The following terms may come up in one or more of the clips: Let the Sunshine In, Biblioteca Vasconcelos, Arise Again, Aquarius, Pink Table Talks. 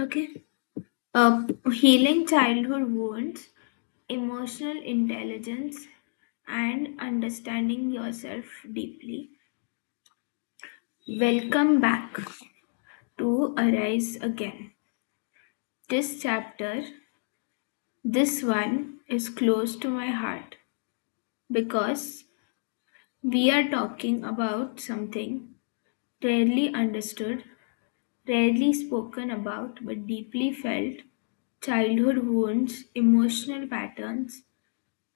Okay. Uh, Healing childhood wounds, emotional intelligence, and understanding yourself deeply. Welcome back to Arise Again. This chapter, this one, is close to my heart because we are talking about something rarely understood, rarely spoken about, but deeply felt childhood wounds, emotional patterns,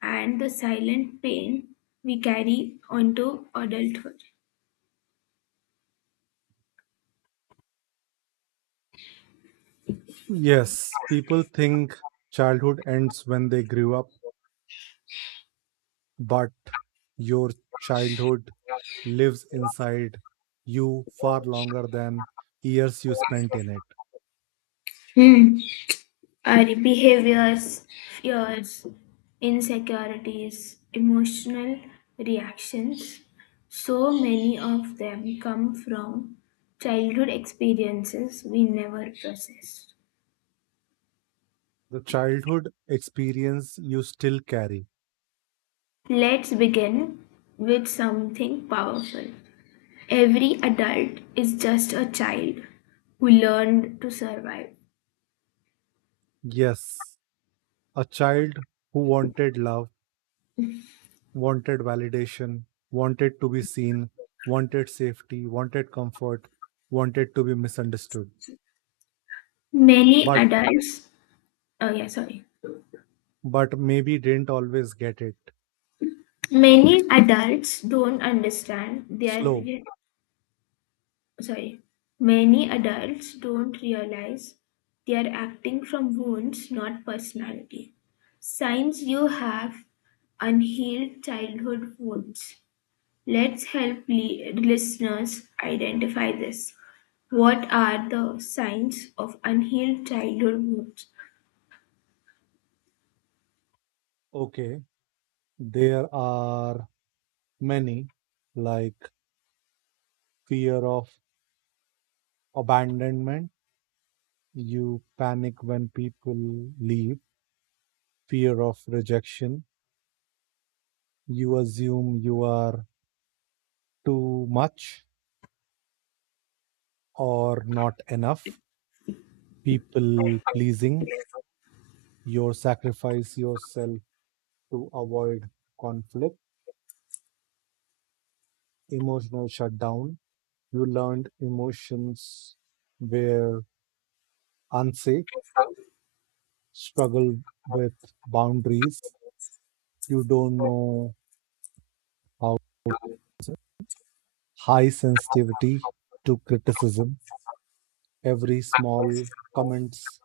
and the silent pain we carry onto adulthood. Yes, people think childhood ends when they grew up, but your childhood lives inside you far longer than years you spent in it. Hmm. Our behaviors, fears, insecurities, emotional reactions, so many of them come from childhood experiences we never processed. The childhood experience you still carry. Let's begin with something powerful. Every adult is just a child who learned to survive. Yes, a child who wanted love, wanted validation, wanted to be seen, wanted safety, wanted comfort, wanted to be misunderstood, Many but adults. Oh yeah, sorry. but maybe didn't always get it. Many adults don't understand their Slow. re- sorry. Many adults don't realize they are acting from wounds, not personality. Signs you have unhealed childhood wounds. Let's help listeners identify this. What are the signs of unhealed childhood wounds? Okay, there are many, like fear of abandonment. You panic when people leave, fear of rejection. You assume you are too much or not enough. People pleasing. You sacrifice yourself to avoid conflict. Emotional shutdown. You learned emotions were unsafe. Struggle with boundaries. You don't know how is high sensitivity to criticism. Every small comments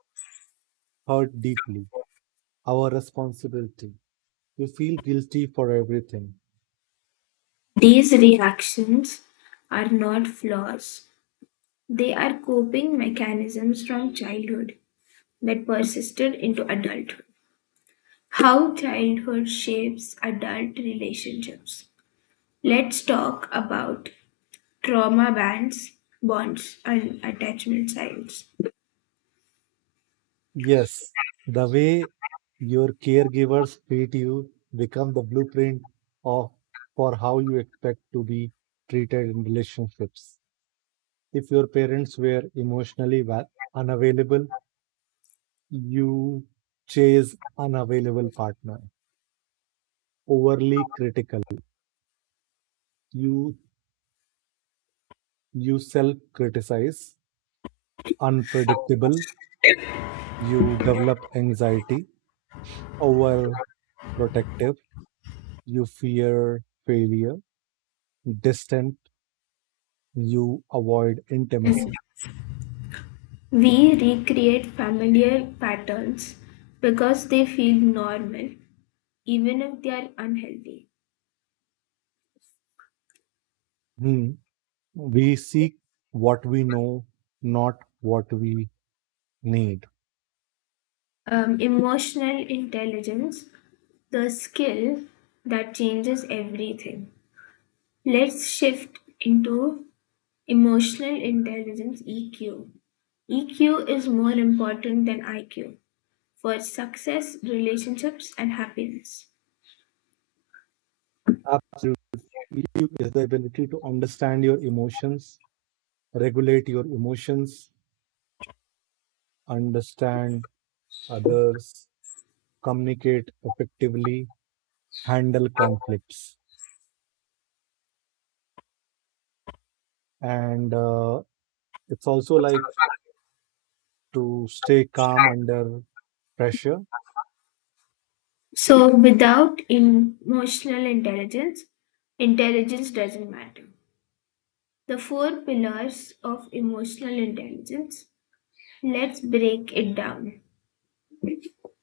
hurt deeply. Our responsibility. You feel guilty for everything. These reactions are not flaws, they are coping mechanisms from childhood that persisted into adulthood. How childhood shapes adult relationships. Let's talk about trauma bands, bonds, and attachment styles. Yes, the way your caregivers treat you become the blueprint of for how you expect to be treated in relationships. If your parents were unavailable, you chase unavailable partner, overly critical, you you self criticize, unpredictable, you develop anxiety, overprotective, you fear failure, distant, you avoid intimacy. We recreate familiar patterns because they feel normal, even if they are unhealthy. Hmm, we seek what we know, not what we need. Emotional intelligence, the skill that changes everything. Let's shift into emotional intelligence (EQ). EQ is more important than IQ for success, relationships, and happiness. Absolutely, is the ability to understand your emotions, regulate your emotions, understand others, communicate effectively, handle conflicts, and it's also like to stay calm under pressure. So, without emotional intelligence, intelligence doesn't matter. The four pillars of emotional intelligence, let's break it down.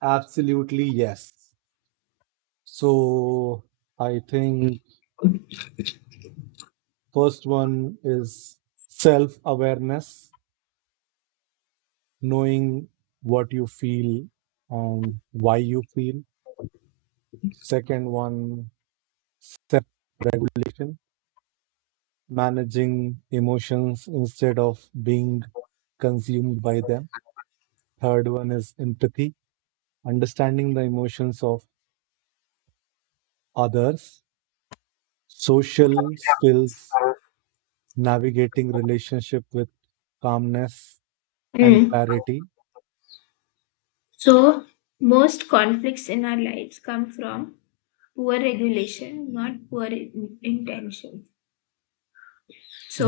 Absolutely yes, so I think first one is self awareness, knowing what you feel and why you feel. Second one, self regulation, managing emotions instead of being consumed by them. Third one is empathy, understanding the emotions of others. Social skills, navigating relationship with calmness and Mm. clarity, So, most conflicts in our lives come from poor regulation, not poor intention.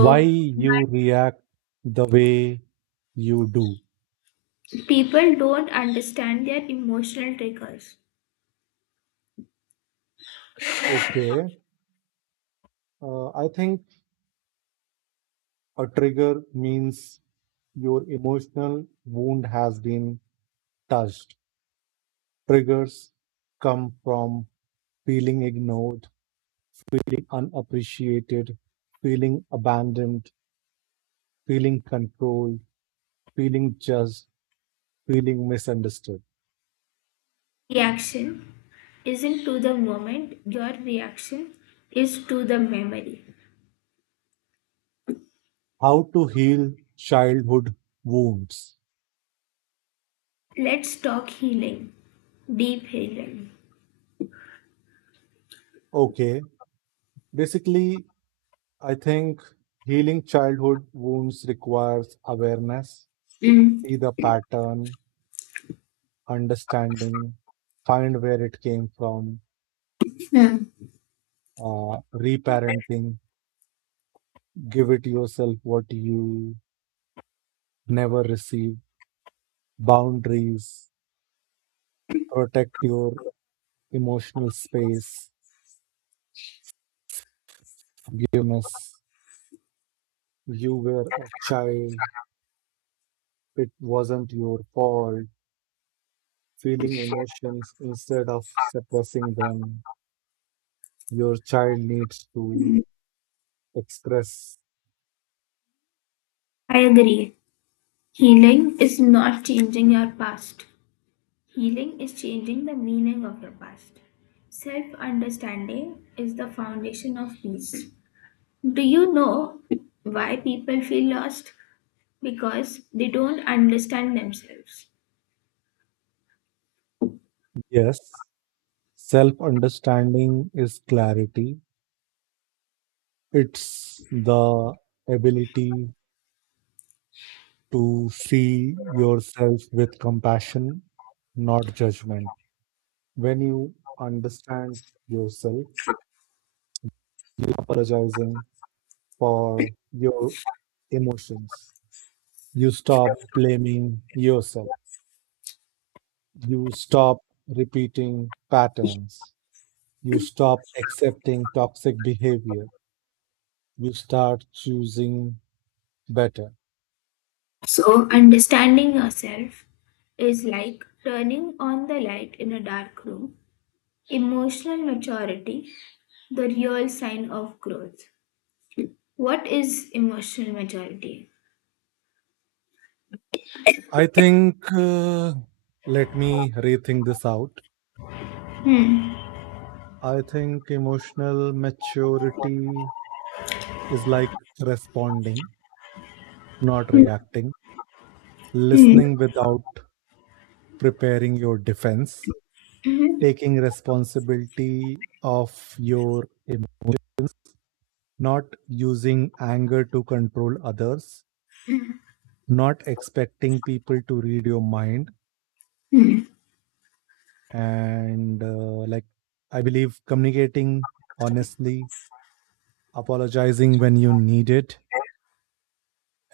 why you react the way you do. people don't understand their emotional triggers. Okay, I think a trigger means your emotional wound has been touched. Triggers come from feeling ignored, feeling unappreciated, feeling abandoned, feeling controlled, feeling judged, feeling misunderstood. Reaction isn't to the moment, your reaction is to the memory. How to heal childhood wounds. Let's talk healing, deep healing. Okay. Basically, I think healing childhood wounds requires awareness, Mm, see the pattern, understanding, find where it came from, Yeah, reparenting, give it yourself what you never received, boundaries, protect your emotional space, forgiveness. You were a child, it wasn't your fault, feeling emotions instead of suppressing them. Your child needs to express. I agree. Healing is not changing your past. Healing is changing the meaning of your past. Self understanding is the foundation of peace. Do you know why people feel lost? Because they don't understand themselves. Yes, self understanding is clarity, it's the ability to see yourself with compassion, not judgment. When you understand yourself, you apologizing for your emotions. You stop blaming yourself. You stop repeating patterns. You stop accepting toxic behavior. You start choosing better. So, understanding yourself is like turning on the light in a dark room. Emotional maturity, the real sign of growth. What is emotional maturity? I think, uh, Let me rethink this out. Hmm. I think emotional maturity is like responding, not Hmm. reacting, listening without preparing your defense, Mhm. taking responsibility of your emotions, not using anger to control others, Hmm. not expecting people to read your mind, Hmm. and like I believe communicating honestly, apologizing when you need it,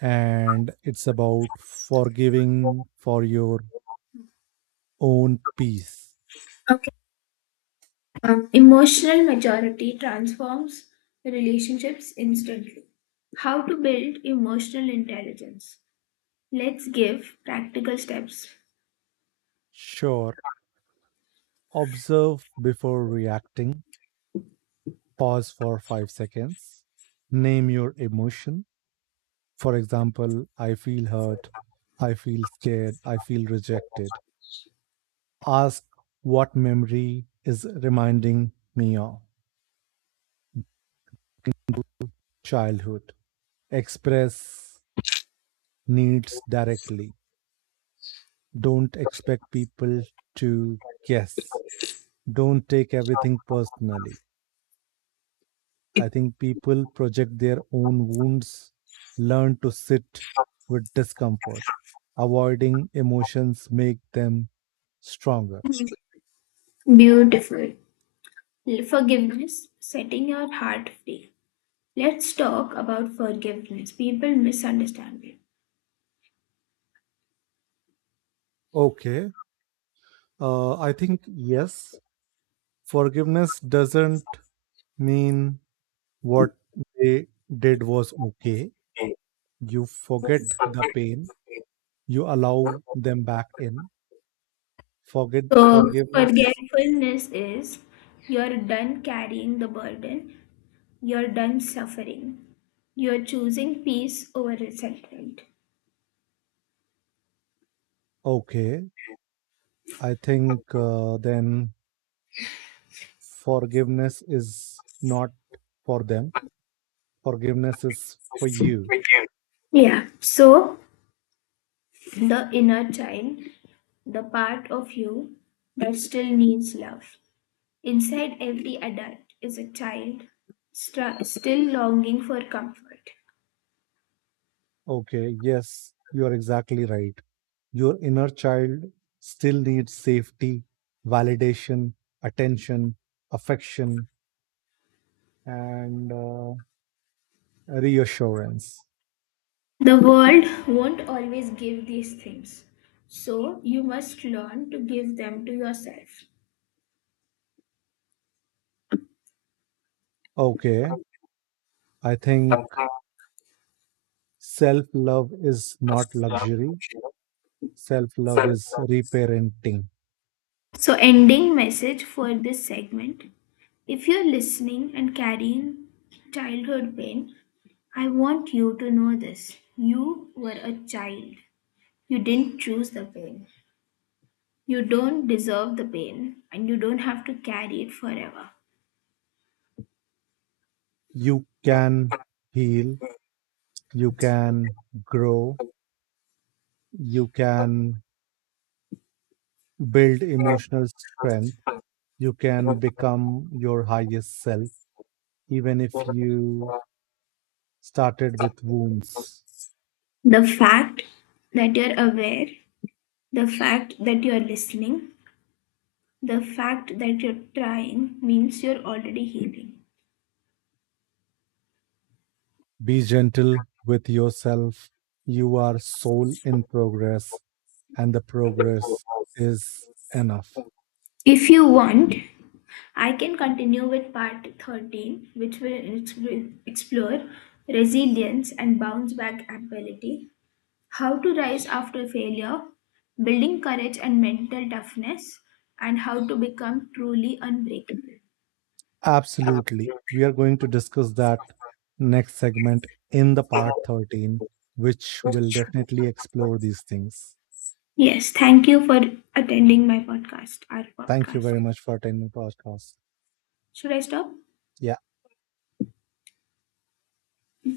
and it's about forgiving for your own peace. Okay. Emotional maturity transforms relationships instantly. How to build emotional intelligence? Let's give practical steps. Sure, observe before reacting, pause for 5 seconds, name your emotion, for example I feel hurt, I feel scared, I feel rejected. Ask what memory is reminding me of childhood. Express needs directly. Don't expect people to guess. Don't take everything personally. I think people project their own wounds, learn to sit with discomfort. Avoiding emotions make them stronger. Beautiful. Forgiveness, setting your heart free. Let's talk about forgiveness. People misunderstand it. Okay. I think yes, forgiveness doesn't mean what they did was okay. You forget Mm. the pain. You allow them back in. Forget So, forgiveness. forgetfulness is you're done carrying the burden, you're done suffering, you're choosing peace over resentment. Okay. I think Then forgiveness is not for them. Forgiveness is for you. Yeah. So, the inner child, the part of you that still needs love. Inside every adult is a child still longing for comfort. Okay. Yes, you are exactly right. Your inner child still needs safety, validation, attention, affection, and reassurance. The world won't always give these things, so you must learn to give them to yourself. Okay, I think self love is not luxury, self love is reparenting. So, ending message for this segment, if you're listening and carrying childhood pain, I want you to know this. You were a child, you didn't choose the pain. You don't deserve the pain, and you don't have to carry it forever. You can heal, you can grow, you can build emotional strength, you can become your highest self, even if you started with wounds. The fact that you're aware, the fact that you're listening, the fact that you're trying means you're already healing. Be gentle with yourself. You are soul in progress, and the progress is enough. If you want, I can continue with part 13, which will explore resilience and bounce back ability, how to rise after failure, building courage and mental toughness, and how to become truly unbreakable. Absolutely. We are going to discuss that next segment in the part 13, which will definitely explore these things. Yes, thank you for attending my podcast, our Thank you podcast. very much for attending the podcast. Should I stop? Yeah.